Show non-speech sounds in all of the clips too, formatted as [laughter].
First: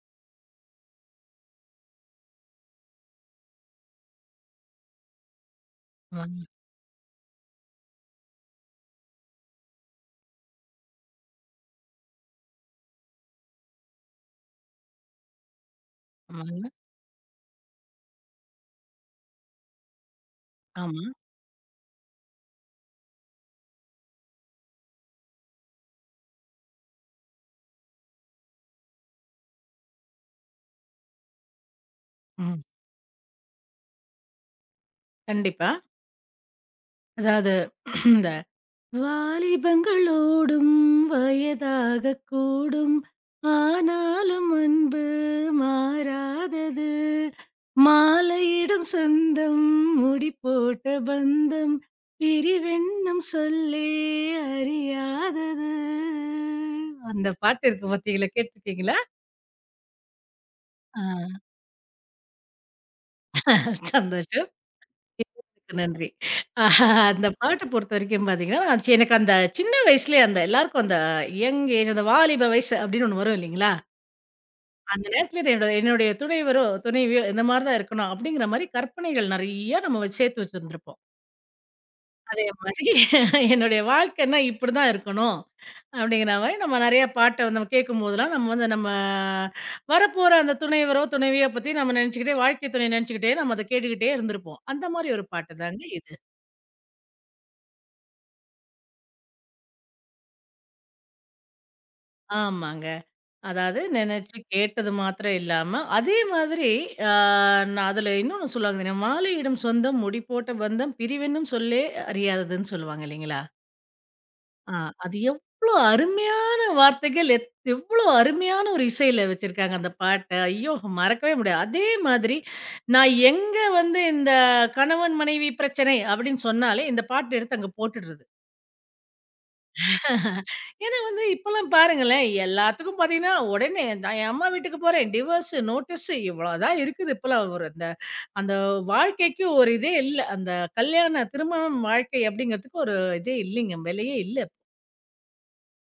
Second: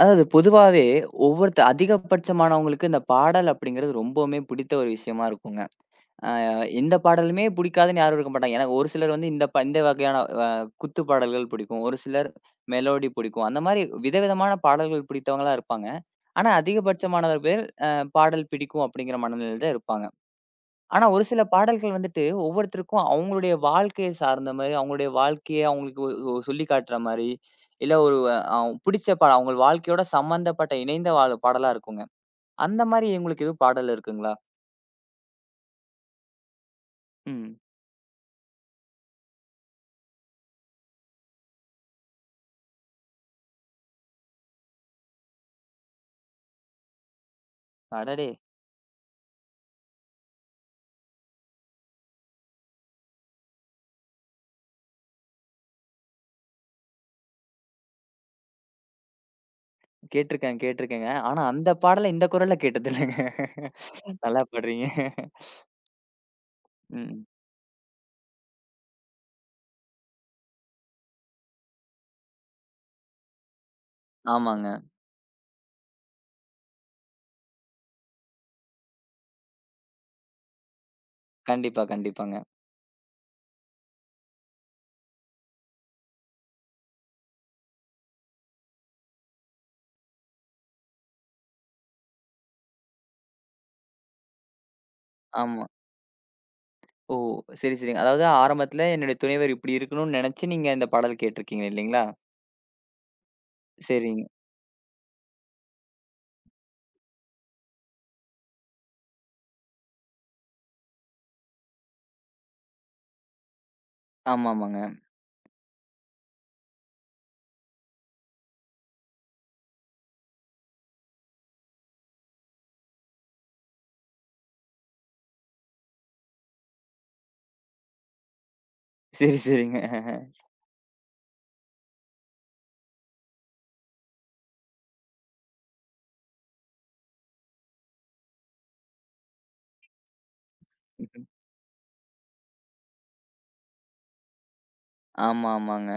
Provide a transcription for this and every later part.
அதாவது பொதுவாவே ஒவ்வொருத்த அதிகபட்சமானவங்களுக்கு இந்த பாடல் அப்படிங்கிறது ரொம்பவுமே பிடித்த ஒரு விஷயமா இருக்குங்க. ஆமாங்க, எந்த பாடலுமே பிடிக்காதுன்னு யாரும் இருக்க மாட்டாங்க. எனக்கு ஒரு சிலர் வந்து இந்த வகையான அ குத்து பாடல்கள் பிடிக்கும். ஒரு சிலர் மெலோடி பிடிக்கும். அந்த மாரி விதவிதமான பாடல்கள் பிடித்தவங்களா இருப்பாங்க. ஆனா ஆமாங்க. அதிகபட்சமானவர் பேர் பாடல் பிடிக்கும் அப்படிங்கிற மனநிலையில தான் இருப்பாங்க. ஆமா. ஆனா, ஒரு சில பாடல்கள் வந்துட்டு ஒவ்வொருத்தருக்கும் அவங்களுடைய வாழ்க்கைய சார்ந்த மாரி, அவங்களுடைய வாழ்க்கைய அவங்களுக்கு ஒ ஒ- சொல்லி காட்டுற மாரி, இல்ல ஒரு அ பிடிச்ச பாடல் அவங்க வாழ்க்கையோட சம்மந்தப்பட்ட இணைந்த பாடலா இருக்குங்க. ம். அந்த மாரி உங்களுக்கு எதுவும் பாடல் இருக்குங்களா? கண்டிப்பா. அதாவது ம். [clears throat] இந்த வாலிபங்களோடும் வயதாகக் கூடும். ஆனாலும் அன்பு மாறாதது. அடடே! மாலையிடும் சொந்தம் முடி போட்ட பந்தம். பிரிவென்னும் சொல்லே அறியாதது. அந்த பாட்டு இருக்கு பாத்தீங்களா? கேட்டுருக்கீங்களா? கேட்டுருக்கேன், கேட்டுருக்கேங்க. ஆ. ஆனா அந்த பாடல இந்த குரல்ல கேட்டதில்லங்க. நல்லா சந்தோஷம். பாடுறீங்க. கேட்டதுக்கு நன்றி. ஆஹ் ம். அந்த பாட்ட பொறுத்தவரைக்கும் பார்த்தீங்கன்னா, எனக்கு அந்த சின்ன வயசுலயே அந்த எல்லாருக்கும் அந்த யங் ஏஜ் அந்த வாலிப வயசு அப்படின்னு ஒண்ணு வரும் இல்லைங்களா? ஆமாங்க. அந்த நேரத்துல என்னோட என்னுடைய துணைவரோ, துணைவியோ இந்த மாரி தான் இருக்கணும் அப்படிங்கிற மாரி கற்பனைகள் நெறைய நம்ம வச்சு சேர்த்து வச்சிருந்திருப்போம். கண்டிப்பா, அதே கண்டிப்பாங்க. மாரி [laughs] என்னுடைய வாழ்க்கைன்னா இப்படிதான் இருக்கணும். அப்படிங்கிற மாரி நம்ம நெறைய பாட்ட வந்து நம்ம கேட்கும்போதெல்லாம் நம்ம வந்து நம்ம வரப்போற அந்த துணைவரோ, துணைவியோ பத்தி நம்ம நெனச்சுக்கிட்டே வாழ்க்கை துணை நெனச்சுக்கிட்டே நம்ம அத கேட்டுக்கிட்டே இருந்திருப்போம். அந்த மாரி ஒரு பாட்டு ஆமா. தாங்க இது. ஓ! சரி, சரிங்க. அதாவது ஆரம்பத்துல என்னுடைய துணைவர் இப்படி இருக்கணும்னு நெனச்சு நீங்க இந்த பாடல் கேட்டுருக்கீங்க இல்லைங்களா? ஆமாங்க. அதாவது சரிங்க. நினைச்சு கேட்டது மாத்திரம் இல்லாம, அதே மாதிரி ஆ நான் அதுல இன்னொன்னு சொல்லுவாங்க தெரியுமா? "மாலையிடும் சொந்தம், முடி போட்ட பந்தம், பிரிவென்னும் சொல்லே அறியாததுன்னு" சொல்லுவாங்க இல்லைங்களா? ஆ ஆமாமாங்க. அது எவ்ளோ அருமையான வார்த்தைகள்! எவ்ளோ அருமையான ஒரு இசையில வச்சிருக்காங்க அந்த பாட்ட. ஐயோ! மறக்கவே முடியாது. அதே மாதிரி நான் எங்க வந்து இந்த கணவன் மனைவி பிரச்சனை அப்படின்னு சொன்னாலே, இந்த பாட்ட எடுத்து அங்க போட்டுடுறது. சரி, சரிங்க. ஏன்னா வந்து இப்பலாம் பாருங்களேன், எல்லாத்துக்கும் பாத்தீங்கன்னா, உடனே நான் என் அம்மா வீட்டுக்கு போறேன். டிவோர்ஸ், நோட்டீஸ் இவ்வளோதான் இருக்குது இப்பலாம். ஒரு அந்த அந்த வாழ்க்கைக்கு ஒரு இதே இல்ல. அந்த கல்யாண திருமணம் வாழ்க்கை அப்படிங்கிறதுக்கு ஒரு இதே இல்லைங்க. விலையே இல்ல. ஆமா, ஆமாங்க.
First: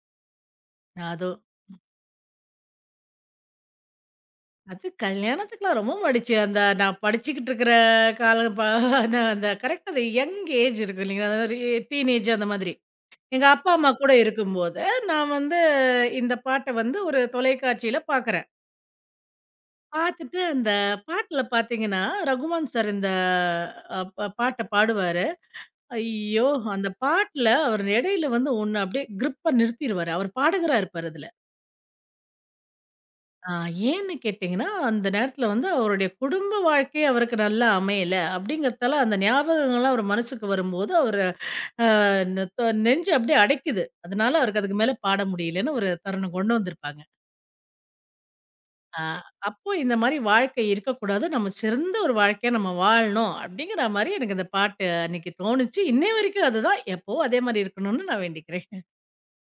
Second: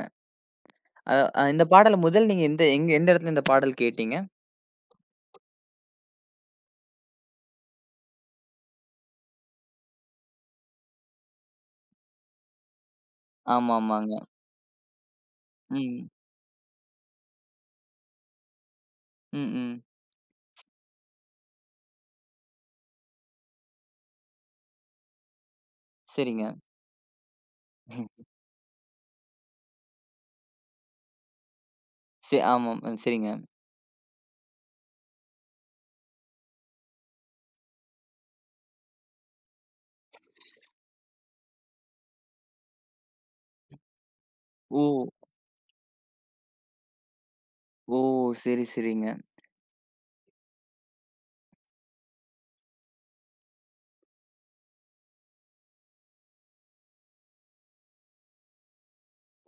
அ அது அ இந்த பாடல முதல் நீங்க எந்த இடத்துல இந்த பாடல் கேட்டீங்க? அது கல்யாணத்துக்குலாம் ரொம்ப மடிச்சு. அந்த நான் படிச்சுக்கிட்டு இருக்கிற காலம். நான் அந்த கரெக்ட்டா அந்த யங் ஏஜ் இருக்கு இல்லைங்களா? ஒரு டீனேஜ் அந்த மாதிரி. எங்க அப்பா, ஆமா, அம்மா கூட ஆமாங்க. இருக்கும்போது, நான் வந்து ம். இந்த பாட்ட வந்து ஒரு தொலைக்காட்சியில பாக்குறேன். ம், ம். பார்த்துட்டு அந்த பாட்டுல பார்த்தீங்கன்னா, ரகுமான் சார் இந்த அ ப பாட்ட பாடுவாரு. ஐயோ! சரிங்க. அந்த பாட்டுல அவர் இடையில வந்து ஒண்ணு அப்படியே கிரிப்பா நிறுத்திருவாரு. அவர் பாடகரா இருப்பாரு அதுல. சே ஆமாம். சரிங்க. ஆ ஏன்னு கேட்டீங்கன்னா, அந்த நேரத்துல வந்து அவருடைய குடும்ப வாழ்க்கை அவருக்கு நல்லா அமையல அப்படிங்கிறதால, அந்த ஞாபகங்கள்லாம் அவர் மனசுக்கு வரும்போது, அவரு அ நெ நெஞ்சு அப்படியே அடைக்குது. அதனால அவருக்கு அதுக்கு ஓ! மேல பாட முடியலன்னு ஒரு தருணம் கொண்டு வந்திருப்பாங்க. ஓ! சரி, ஆ, சரிங்க. அப்போ இந்த மாரி வாழ்க்கை இருக்கக்கூடாது. நம்ம சிறந்த ஒரு வாழ்க்கையா நம்ம வாழணும். அப்படிங்கிற மாரி எனக்கு இந்த பாட்டு அன்னைக்கு தோணுச்சு. இன்னைய வரைக்கும் அதுதான். எப்பவும் அதே மாரி இருக்கணும்னு நான் வேண்டிக்கிறேன்.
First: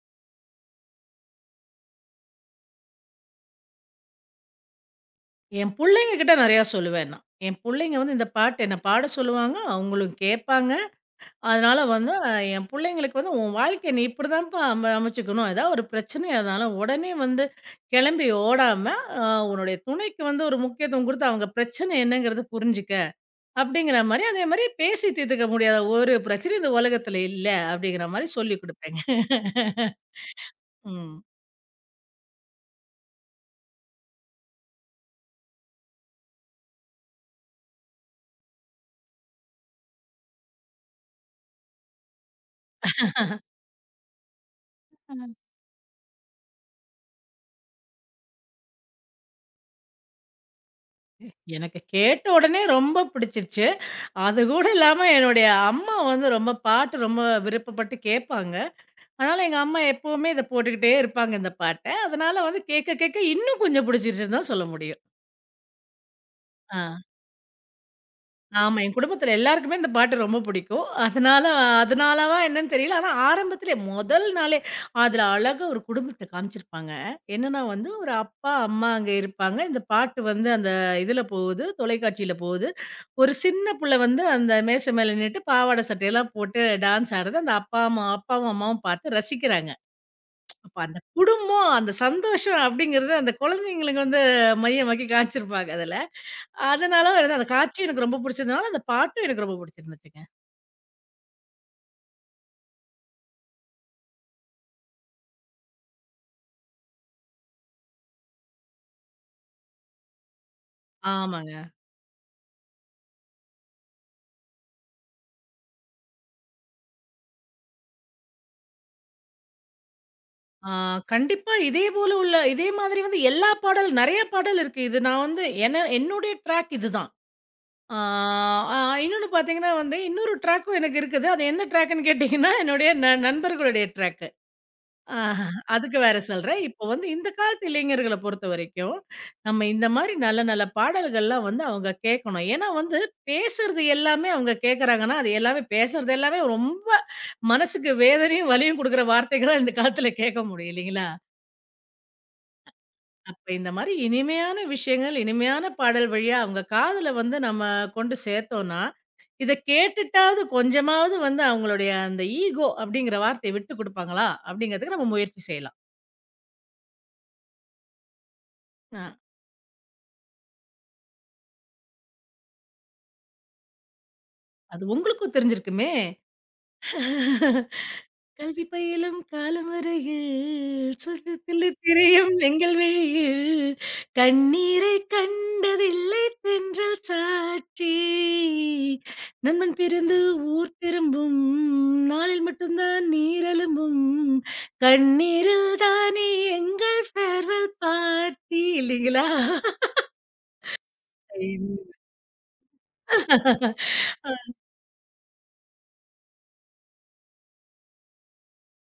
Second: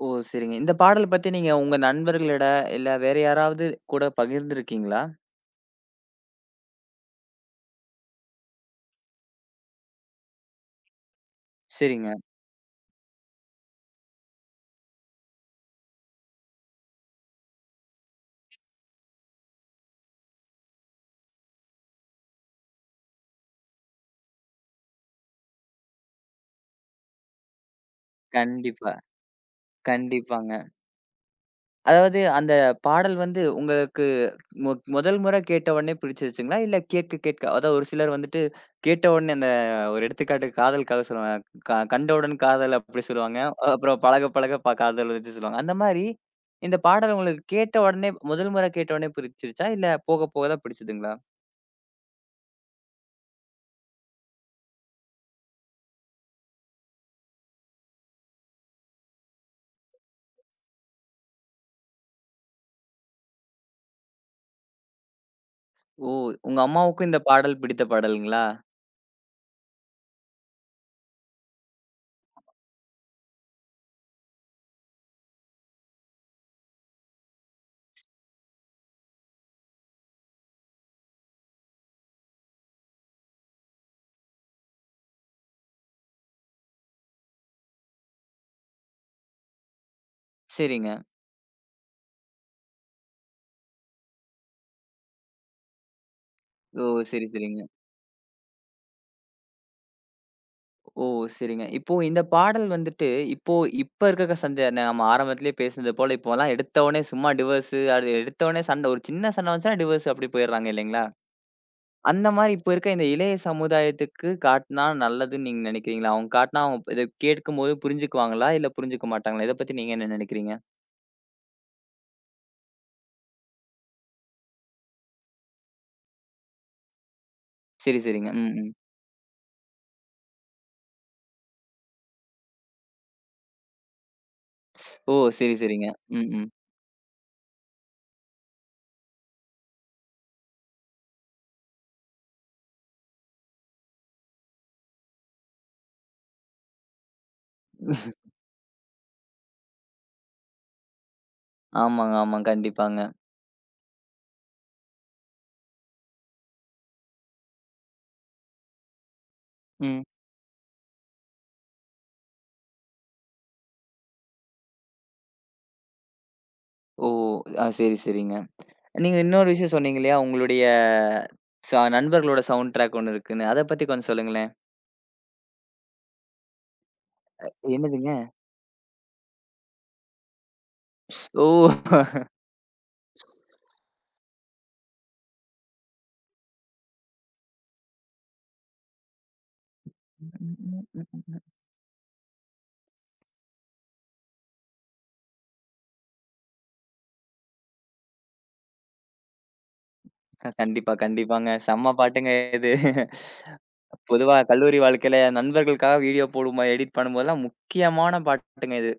ஓ! சரிங்க. இந்த பாடல் பத்தி நீங்க உங்க நண்பர்களிட இல்ல வேற யாராவது கூட பகிர்ந்திருக்கீங்களா? என் புள்ளைங்க கிட்ட நெறையா சொல்லுவேன் நான். என் புள்ளைங்க வந்து இந்த பாட்டு என்ன பாட சொல்லுவாங்க. அவங்களும் கேட்பாங்க. அதனால வந்து சரிங்க. என் புள்ளைங்களுக்கு வந்து உன் வாழ்க்கைய நீ இப்படிதான்ப்பா அமைச்சுக்கணும். ஏதாவது ஒரு பிரச்சனையா இருந்தாலும் உடனே வந்து கிளம்பி ஓடாம, அ உன்னுடைய துணைக்கு வந்து ஒரு முக்கியத்துவம் குடுத்து அவங்க பிரச்சனை என்னங்கிறத புரிஞ்சுக்க. அப்படிங்கிற மாரி, அதே மாரி பேசி தீர்த்துக்க முடியாத ஒரு பிரச்சனையும் இந்த உலகத்துல இல்ல அப்படிங்கிற மாரி சொல்லிக் கண்டிப்பா, குடுப்பேங்க. கண்டிப்பாங்க. ம். அதாவது அந்த பாடல் வந்து உங்க முதல் முறை கேட்ட உடனே பிடிச்சிருச்சுங்களா? இல்ல கேட்க கேட்க அதான் ஒரு சிலர் வந்துட்டு கேட்ட உடனே அந்த ஒரு எடுத்துக்காட்டுக்கு காதலுக்காக சொல்லுவாங்க. கண்டவுடன் காதல் அப்படி சொல்லுவாங்க. அப்புறம் பழக பழக காதல் ம். வச்சு சொல்லுவாங்க. அந்த மாரி இந்த பாடல் உங்களுக்கு கேட்ட உடனே முதல் முறை கேட்ட உடனே பிடிச்சிருச்சா? இல்ல போக போக தான் பிடிச்சதுங்களா? எனக்கு கேட்ட உடனே ரொம்ப பிடிச்சிருச்சு. அது கூட இல்லாம என்னுடைய அம்மா வந்து ரொம்ப பாட்டு ரொம்ப விருப்பப்பட்டு கேட்பாங்க. அதனால எங்க அம்மா எப்பவுமே இத போட்டுக்கிட்டே இருப்பாங்க இந்த பாட்ட. அதனால வந்து கேட்க கேட்க இன்னும் கொஞ்சம் பிடிச்சிருச்சுன்னு தான் சொல்ல முடியும். ஓ! உங்க ஆ. அம்மாவுக்கும் இந்த பாடல் பிடித்த பாடலுங்களா? ஆமா. என் குடும்பத்தில எல்லாருக்குமே இந்த பாட்டு ரொம்ப பிடிக்கும். அதனால அதனாலவா என்னன்னு தெரியல. ஆனா ஆரம்பத்திலே முதல் நாளே அதுல அழகா ஒரு குடும்பத்த காமிச்சிருப்பாங்க. என்னன்னா வந்து ஒரு அப்பா, அம்மா அங்க இருப்பாங்க. இந்த பாட்டு வந்து அந்த இதுல போகுது, தொலைக்காட்சியில போகுது. ஒரு சின்ன புள்ள வந்து அந்த மேசை மேல நின்னுட்டு பாவாடை சட்டையெல்லாம் போட்டு டான்ஸ் ஆடுறத அந்த அப்பா, அம்மா அப்பாவும், அம்மாவும் பார்த்து ரசிக்கிறாங்க. அப்ப சரிங்க. அந்த குடும்பம், அந்த சந்தோஷம் அப்படிங்கிறது அந்த குழந்தைங்களுக்கு வந்து மையமாக்கி காமிச்சிருப்பாங்க அதுல. ஓ! அதனால சரி, எனக்கு அந்த சரிங்க. காட்சி எனக்கு ரொம்ப பிடிச்சதுனால, அந்த பாட்டும் எனக்கு ரொம்ப பிடிச்சிருந்துச்சுங்க. ஓ! சரிங்க. இப்போ இந்த பாடல் வந்துட்டு, இப்போ இப்ப இருக்க சண்ட நம்ம ஆரம்பத்திலேயே பேசுனது போல, இப்போலாம் எடுத்தோனே சும்மா டிவோர்ஸு, அது எடுத்தோனே சண்ட ஒரு சின்ன சண்ட வந்துச்சுனா டிவோர்ஸ் அப்படி போயிடுறாங்க இல்லைங்களா? ஆமாங்க. அந்த மாரி இப்போ இருக்க இந்த இளைய சமுதாயத்துக்கு காட்டுனா நல்லதுன்னு நீங்க நினைக்கிறீங்களா? அவங்க காட்டுனா அவங்க இத கேட்கும்போது புரிஞ்சுக்குவாங்களா? இல்ல புரிஞ்சுக்க மாட்டாங்களா? இத பத்தி நீங்க என்ன நினைக்கிறீங்க? ஆ கண்டிப்பா இதே போல உள்ள இதே மாதிரி வந்து எல்லா பாடல் நெறைய பாடல் இருக்கு. இது நான் வந்து என்ன என்னுடைய ட்ராக் இதுதான். ஆ சரி, சரிங்க. ம், ம். அ இன்னொன்னு பார்த்தீங்கன்னா வந்து, இன்னொரு ட்ராக்கும் எனக்கு இருக்குது. அது என்ன ட்ராக்குன்னு கேட்டீங்கன்னா, என்னுடைய நண்பர்களுடைய ட்ராக். ஓ! ஆ சரி, சரிங்க. அதுக்கு வேற ம், ம். சொல்றேன். இப்போ வந்து இந்த காலத்து இளைஞர்கள பொறுத்தவரைக்கும், நம்ம இந்த மாரி நல்ல நல்ல பாடல்கள்லாம் வந்து அவங்க கேட்கணும். ஏன்னா வந்து பேசுறது எல்லாமே அவங்க கேட்கறாங்கன்னா, அது எல்லாமே பேசுறது எல்லாமே ரொம்ப மனசுக்கு வேதனையும், வலியும் குடுக்குற வார்த்தைகளா இந்த காலத்துல கேட்க முடியும் இல்லைங்களா? ஆமாங்க, ஆமாங்க. கண்டிப்பாங்க. அப்ப இந்த மாரி இனிமையான விஷயங்கள், இனிமையான பாடல் வழியா அவங்க காதுல வந்து நம்ம கொண்டு சேர்த்தோம்னா, இத ம். கேட்டுட்டாவது கொஞ்சமாவது வந்து அவங்களுடைய அந்த ஈகோ அப்படிங்கிற வார்த்தைய விட்டு குடுப்பாங்களா? அப்படிங்கிறதுக்கு நம்ம முயற்சி செய்யலாம். ஓ! ஆ, சரி, சரிங்க. அ. நீங்க இன்னொரு விஷயம் சொன்னீங்க இல்லையா? உங்களுடைய நண்பர்களோட சவுண்ட் ட்ராக் ஒண்ணு இருக்குன்னு. அத பத்தி கொஞ்சம் சொல்லுங்களேன். அது உங்களுக்கும் தெரிஞ்சிருக்குமே! என்னதுங்க? கல்வி பயிலும் காலமறையில், ஓ! சொர்க்கத்திலே திரையும் எங்கள் விழியில், கண்ணீரை கண்டதில்லை தென்றல் சாட்சி. நண்பன் பிரிந்து ஊர் திரும்பும் நாளில் மட்டும்தான் நீர் எழும்பும். கண்ணீரில் தானே எங்கள் ஃபேர்வெல் பார்ட்டி இல்லீங்களா? கண்டிப்பா, கண்டிப்பாங்க. செம்ம பாட்டுங்க இது. பொதுவா கல்லூரி வாழ்க்கையில நண்பர்களுக்காக வீடியோ போடும்போது, எடிட் பண்ணும்போதெல்லாம் முக்கியமான பாட்டுங்க இது.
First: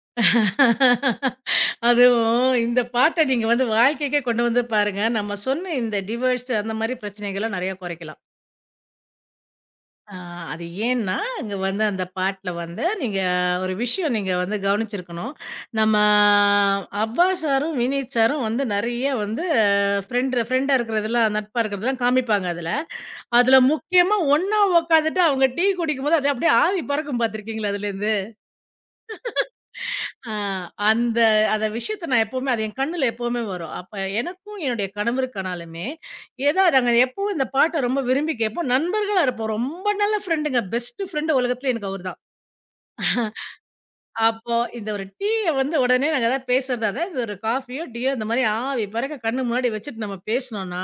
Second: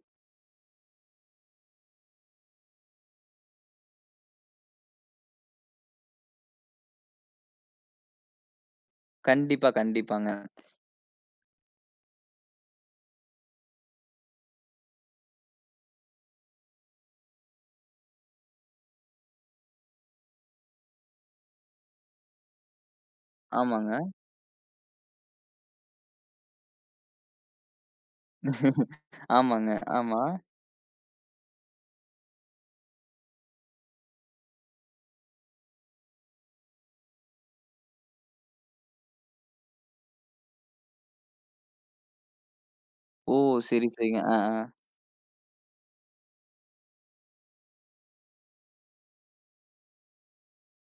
அதுவும் இந்த பாட்ட நீங்க வந்து வாழ்க்கைக்கே கொண்டு வந்து பாருங்க. நம்ம சொன்ன இந்த டிவோர்ஸ் அந்த மாரி பிரச்சனைகள்லாம் நெறைய குறைக்கலாம். கண்டிப்பா, ஆ கண்டிப்பாங்க. அது ஏன்னா, அங்க வந்து அந்த பாட்டுல வந்து நீங்க ஒரு விஷயம் நீங்க வந்து கவனிச்சிருக்கணும். நம்ம அப்பாஸ் சாரும், வினீத் சாரும் வந்து நெறைய வந்து ஃப்ரெண்ட் ஃப்ரெண்டா இருக்கிறதெல்லாம், நட்பா இருக்கிறதெல்லாம் காமிப்பாங்க அதுல. அதுல ஆமாங்க. முக்கியமா ஒண்ணா உட்காந்துட்டு அவங்க டீ குடிக்கும்போது, அது அப்படியே ஆவி பறக்கும் பார்த்துருக்கீங்களா அதுலேருந்து? ஆமாங்க. ஆமா. ஆ அந்த அந்த விஷயத்த நான் எப்பவுமே அது என் கண்ணுல எப்பவுமே வரும். அப்ப எனக்கும் என்னுடைய கணவருக்கானாலுமே, ஏதா நாங்க எப்பவும் இந்த பாட்ட ரொம்ப விரும்பி கேட்போம். நண்பர்களா இருப்போம். ரொம்ப நல்ல ஃப்ரெண்டுங்க. பெஸ்ட் ஃப்ரெண்ட் உலகத்துல எனக்கு அவரு தான். ஓ! சரி, சரிங்க. ஆ, அப்போ ஆ. இந்த ஒரு டீய வந்து உடனே நாங்க ஏதாவது பேசுறதா இருந்தா, இந்த ஒரு காஃபியோ, டீயோ இந்த மாரி ஆவி பறக்க கண்ணு முன்னாடி வச்சுட்டு நம்ம பேசுனோம்னா,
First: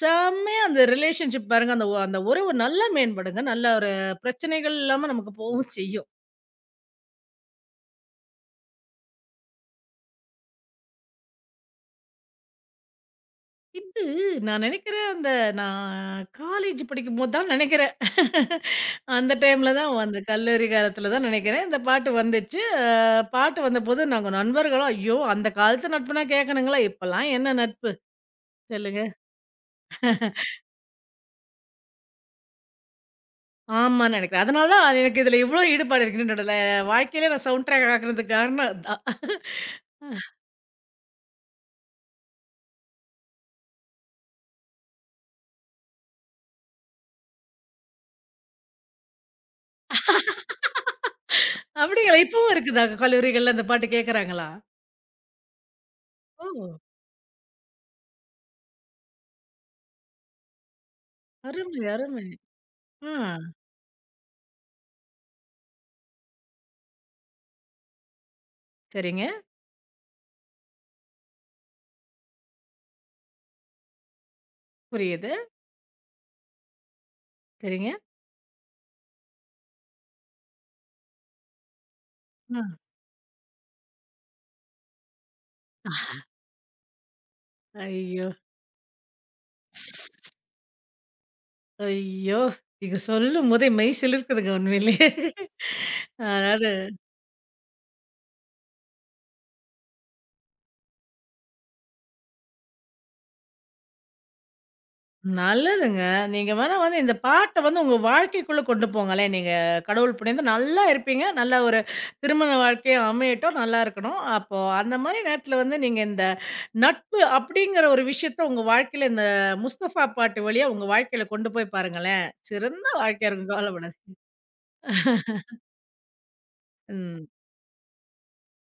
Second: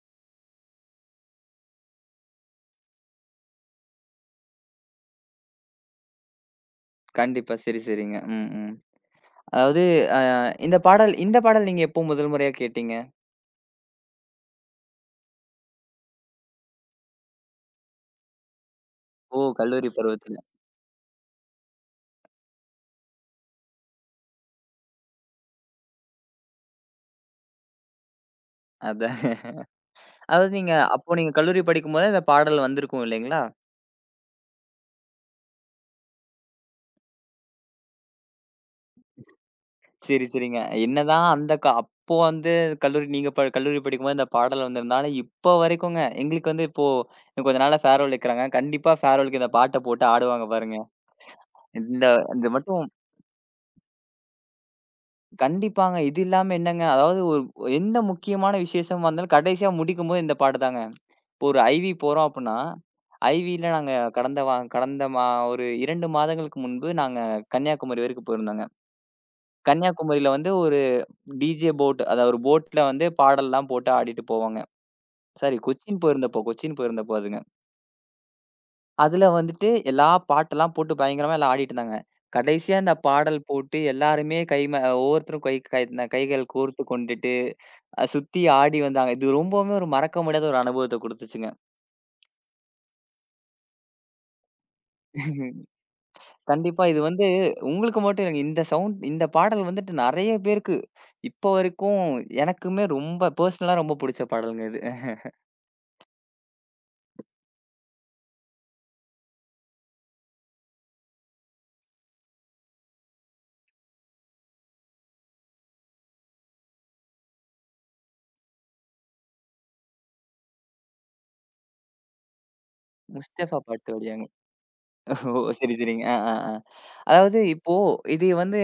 செம்மையா அந்த ரிலேஷன்ஷிப் பாருங்க. அந்த அந்த உறவு நல்லா மேம்படுங்க. நல்ல ஒரு பிரச்சனைகள் இல்லாம நமக்கு போகவும் செய்யும். கண்டிப்பா. சரி, சரிங்க. ம், ம். அதாவது அ இந்த பாடல் நீங்க எப்போ முதல் முறையா கேட்டீங்க? இது நான் நினைக்கிறேன், அந்த நான் காலேஜ் படிக்கும்போது தான் நினைக்கிறேன். [laughs] அந்த ஓ! டைம்ல தான் கல்லூரி அந்த பருவத்தில. கல்லூரி காலத்தில தான் நினைக்கிறேன். இந்த பாட்டு வந்துச்சு. பாட்டு வந்தபோது நாங்க நண்பர்களும், ஐயோ! அந்த காலத்து நட்புனா கேட்கணுங்களா? இப்பலாம் என்ன நட்பு? சொல்லுங்க. அதான். அதாவது நீங்க அப்போ நீங்க கல்லூரி படிக்கும்போதே இந்த பாடல் வந்திருக்கும் இல்லைங்களா? ஆமான்னு நினைக்கிறேன். அதனால தான் எனக்கு இதில இவ்ளோ ஈடுபாடு இருக்குன்னு என்னோட வாழ்க்கையில நான் சவுண்ட் ட்ராக் ஆக்குனதுக்கு காரணம் அதான். சரி, சரிங்க. என்னதான் அந்த அப்போ வந்து கல்லூரி நீங்க ப கல்லூரி படிக்கும்போது இந்த பாடல் வந்ததுனால, இப்போ வரைக்குங்க எங்களுக்கு வந்து இப்போ இன்னும் கொஞ்ச நாள்ல ஃபேர்வெல் வைக்கிறாங்க. கண்டிப்பா ஃபேர்வெலுக்கு இந்த பாட்ட போட்டு ஆடுவாங்க பாருங்க. இந்த அப்படிங்களா? இது இப்பவும் இருக்குதா மட்டும் கல்லூரிகள்ல அந்த பாட்டு கேட்கறாங்களா? கண்டிப்பாங்க. இது ஓ! இல்லாம என்னங்க, அதாவது ஒரு எந்த முக்கியமான விசேஷமா இருந்தாலும் கடைசியா முடிக்கும்போது இந்த பாட்டு தாங்க. இப்போ ஒரு அருமை, ஐவி அருமை. போறோம் அப்புட்ன்னா, ஆ. ஐவில நாங்க கடந்த வா கடந்த மா ஒரு 2 மாதங்களுக்கு முன்பு நாங்க கன்னியாகுமரி வரைக்கும் போயிருந்தோங்க. சரிங்க. கன்னியாகுமரியில வந்து ஒரு டிஜே போட் அதாவது ஒரு போட்ல வந்து பாடல்லாம் போட்டு ஆடிட்டு போவாங்க. புரியுது. சாரி கொச்சின் போயிருந்தப்போ அதுங்க. சரிங்க. அதுல வந்துட்டு எல்லா பாட்டெல்லாம் போட்டு பயங்கரமா எல்லாம் ஆடிட்டு இருந்தாங்க. ஆ. கடைசியா அந்த பாடல் போட்டு எல்லாருமே கை ம ஒவ்வொருத்தரும் கை கை கைகள் கோர்த்து கொண்டுட்டு, ஐயோ! சுத்தி ஆடி வந்தாங்க. இது ரொம்பவுமே ஒரு மறக்க முடியாத ஒரு அனுபவத்த குடுத்துச்சுங்க. ஐயோ! இது சொல்லும்போதே மெய் சிலிர்க்குதுங்க உண்மையிலயே. கண்டிப்பா அதாவது இது வந்து உங்களுக்கு மட்டும் இல்லைங்க. இந்த பாடல் வந்துட்டு நெறைய பேருக்கு இப்போ வரைக்கும் எனக்குமே ரொம்ப பெர்சனலா ரொம்ப புடிச்ச பாடல்ங்க இது. நல்லதுங்க. நீங்க வேணா வந்து இந்த பாட்ட வந்து உங்க வாழ்க்கைக்குள்ள கொண்டு போங்களேன். நீங்க கடவுள் புண்ணியத்துல நல்லா இருப்பீங்க. நல்ல ஒரு திருமண வாழ்க்கையும் அமையட்டும். நல்லா இருக்கணும். அப்போ அந்த மாரி நேரத்துல வந்து நீங்க இந்த நட்பு அப்படிங்கிற ஒரு விஷயத்த உங்க வாழ்க்கையில இந்த முஸ்தஃபா பாட்டு வழியா உங்க வாழ்க்கையில கொண்டு போய் பாருங்களேன். சிறந்த வாழ்க்கையா இருக்கும். முஸ்தஃபா பாட்டு கவலைப்படாதீங்க. வழியாங்க. ஓ! சரி, சரிங்க. ஆ, ஆ, ஆ. ம். அதாவது இப்போ இது வந்து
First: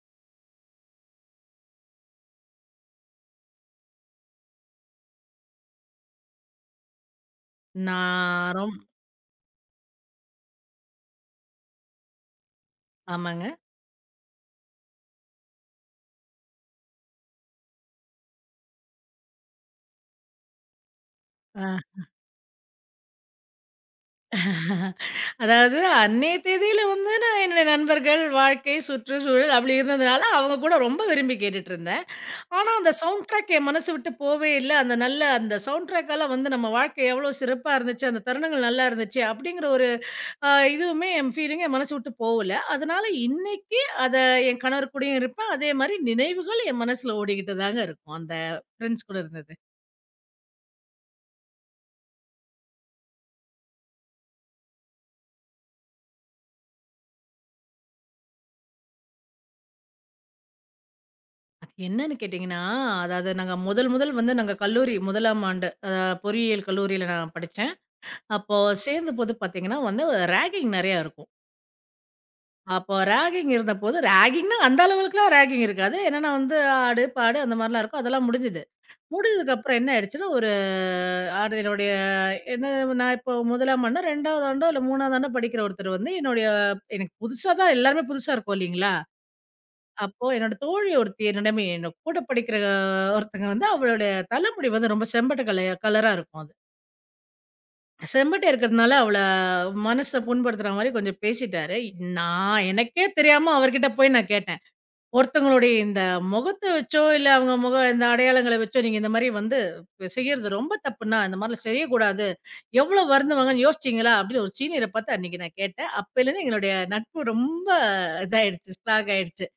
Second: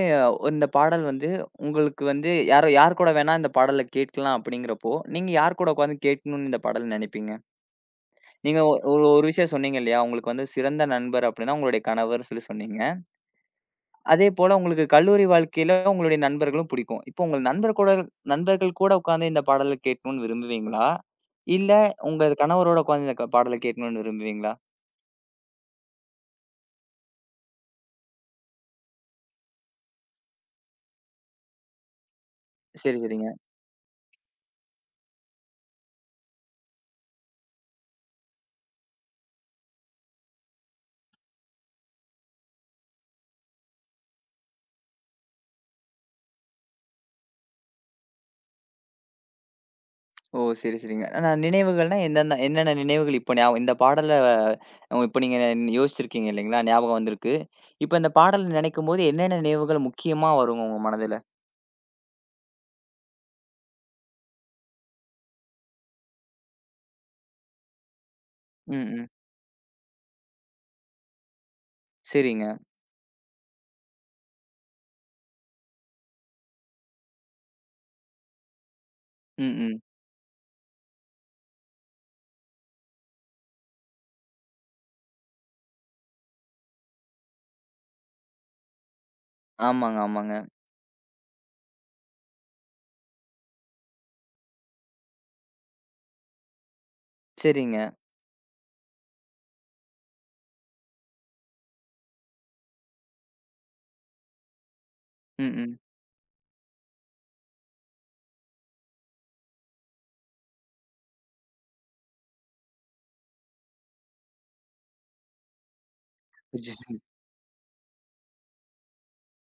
இந்த பாடல் வந்து உங்களுக்கு வந்து யார் கூட வேணா இந்த பாடல கேட்கலாம் அப்படிங்கிறப்போ, நீங்க யார் கூட உட்காந்து கேட்கணும்னு இந்த பாடல் நினைப்பீங்க? நான் நீங்க ரொம் ஒ- ஒரு ஒரு விஷயம் சொன்னீங்க இல்லையா? உங்களுக்கு வந்து சிறந்த நண்பர் அப்படின்னா உங்களுடைய கணவர்ன்னு சொல்லி சொன்னீங்க. ஆமாங்க. அதே போல உங்களுக்கு கல்லூரி வாழ்க்கையில உங்களுடைய நண்பர்களும் புடிக்கும். இப்போ உங்க நண்பர்கள் கூட உட்காந்து இந்த பாடல கேட்கணும்னு விரும்புவீங்களா? ஆ. இல்ல உங்க கணவரோட உட்காந்து இந்த பாடல கேட்கணும்னு விரும்புவீங்களா? அதாவது அன்னைய தேதியில வந்து நான் என்னுடைய நண்பர்கள், வாழ்க்கை, சுற்றுச்சூழல் அப்படி இருந்ததுனால அவங்க கூட ரொம்ப விரும்பி கேட்டுட்டுருந்தேன். ஆனா அந்த சரி, சவுண்ட் சரிங்க. ட்ராக் என் மனசு விட்டு போவே இல்ல. அந்த நல்ல அந்த சவுண்ட் ட்ராக்கால வந்து நம்ம வாழ்க்கை எவ்வளோ சிறப்பா இருந்துச்சு, அந்த தருணங்கள் நல்லா இருந்துச்சு அப்படிங்கிற ஒரு இதுவுமே என் ஃபீலிங் என் மனசு விட்டு போகல. அதனால இன்னைக்கு அத என் கணவர் கூடயும் இருப்பேன். அதே மாரி நினைவுகள் என் மனசுல ஓடிக்கிட்டு தாங்க இருக்கும். அந்த ஃப்ரெண்ட்ஸ் கூட இருந்தது. ஓ! சரி, சரிங்க. ஆனா நினைவுகள்னா எந்தெந்த என்னென்ன நினைவுகள் இப்போ ஞாபகம் இந்த பாடல இப்ப நீங்க யோசிச்சிருக்கீங்க இல்லைங்களா? ஞாபகம் வந்திருக்கு. இப்ப இந்த பாடல் நினைக்கும்போது என்னென்ன நினைவுகள் முக்கியமா வருங்க உங்க மனதுல? அது என்னன்னு கேட்டீங்கன்னா, அதாவது நாங்க முதல் முதல் வந்து நாங்க கல்லூரி 1ஆம் ஆண்டு பொறியியல் கல்லூரியில நான் படிச்சேன். அப்போ ம், ம். சேர்ந்தபோது பார்த்தீங்கன்னா வந்து ராகிங் நெறையா இருக்கும். சரிங்க. அப்போ ராகிங் இருந்தபோது ராகிங்ன்னா அந்த அளவுக்குலாம் ராகிங் இருக்காது. என்னன்னா வந்து ஆடு, பாடு அந்த மாரிலாம் இருக்கும். அதெல்லாம் முடிஞ்சுது. ம், ம். முடிஞ்சதுக்கப்புறம் என்ன ஆயிடுச்சுன்னா, ஒரு அது என்னுடைய என்ன நான் இப்போ 1ஆம் ஆண்டோ, 2வது ஆண்டோ இல்ல 3வது ஆண்டோ படிக்கிற ஒருத்தர் வந்து எனக்கு புதுசா தான் எல்லாருமே புதுசா இருக்கும் இல்லீங்களா? ஆமாங்க, அப்போ ஆமாங்க. என்னோட தோழி ஒருத்தி என்னிடமே என்னோட கூட படிக்கிற ஒருத்தங்க வந்து அவளுடைய தலைமுடி வந்து ரொம்ப செம்பட்ட கலைய கலரா இருக்கும் அது. சரிங்க. செம்பட்ட இருக்கிறதுனால அவள மனச புண்படுத்துற மாரி கொஞ்சம் பேசிட்டாரு. நான் எனக்கே தெரியாம அவர்கிட்ட போய் நான் கேட்டேன். ம், ஒருத்தவங்களுடைய ம். இந்த முகத்த வச்சோ, இல்ல அவங்க முக இந்த அடையாளங்கள வச்சோ, நீங்க இந்த மாரி வந்து இப்ப செய்யறது ரொம்ப தப்புண்ணா. இந்த மாரிலாம் செய்யக்கூடாது. எவ்ளோ வருந்துவாங்கன்னு யோசிச்சீங்களா? அப்படின்னு ஒரு சீனியர பார்த்து அன்னைக்கு நான் கேட்டேன். அப்பைலருந்து எங்களுடைய [laughs] நட்பு ரொம்ப இதாயிடுச்சு. ஸ்ட்ராங் ஆயிடுச்சு.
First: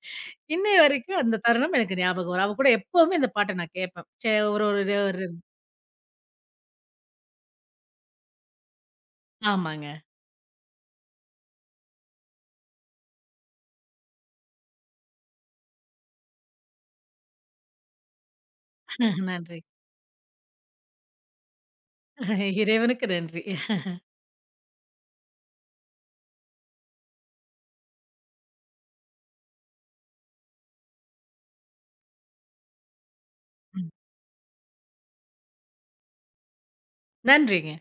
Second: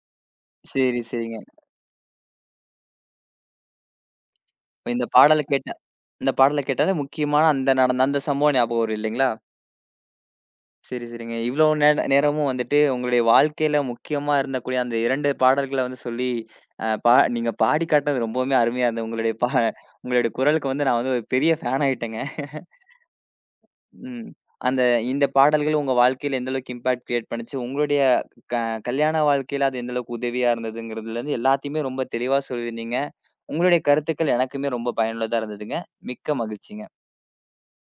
இன்னை சரி, வரைக்கும் சரிங்க. அந்த தருணம் எனக்கு ஞாபகம் வரும். அவ கூட எப்பவுமே இந்த பாட்ட நான் கேட்பேன். சே ஒரு ஒரு இப்ப ஒரு- இந்த பாடல கேட்டாலே முக்கியமான அந்த நடந்த அந்த சம்பவம் ஞாபகம் வரும் இல்லைங்களா? ஆமாங்க. சரி, சரிங்க. இவ்ளோ நேரமும் வந்துட்டு உங்களுடைய வாழ்க்கையில முக்கியமா இருந்தக்கூடிய அந்த 2 பாடல்கள வந்து சொல்லி, அ பா நீங்க பாடி காட்டுனது ரொம்பவுமே அருமையா இருந்தது. நன்றி. உங்களுடைய குரலுக்கு வந்து நான் வந்து ஒரு பெரிய ஃபேன் ஆயிட்டேங்க. இறைவனுக்கு நன்றி. ம். அந்த இந்த பாடல்கள் உங்க வாழ்க்கையில எந்த அளவுக்கு இம்பாக்ட் கிரியேட் பண்ணுச்சு, உங்களுடைய க கல்யாண வாழ்க்கையில அது எந்த அளவுக்கு உதவியா இருந்ததுங்கிறதுலருந்து எல்லாத்தையுமே ரொம்ப தெளிவா சொல்லியிருந்தீங்க. உங்களுடைய கருத்துக்கள் எனக்குமே ரொம்ப பயனுள்ளதா இருந்ததுங்க. மிக்க மகிழ்ச்சிங்க. நன்றிங்க.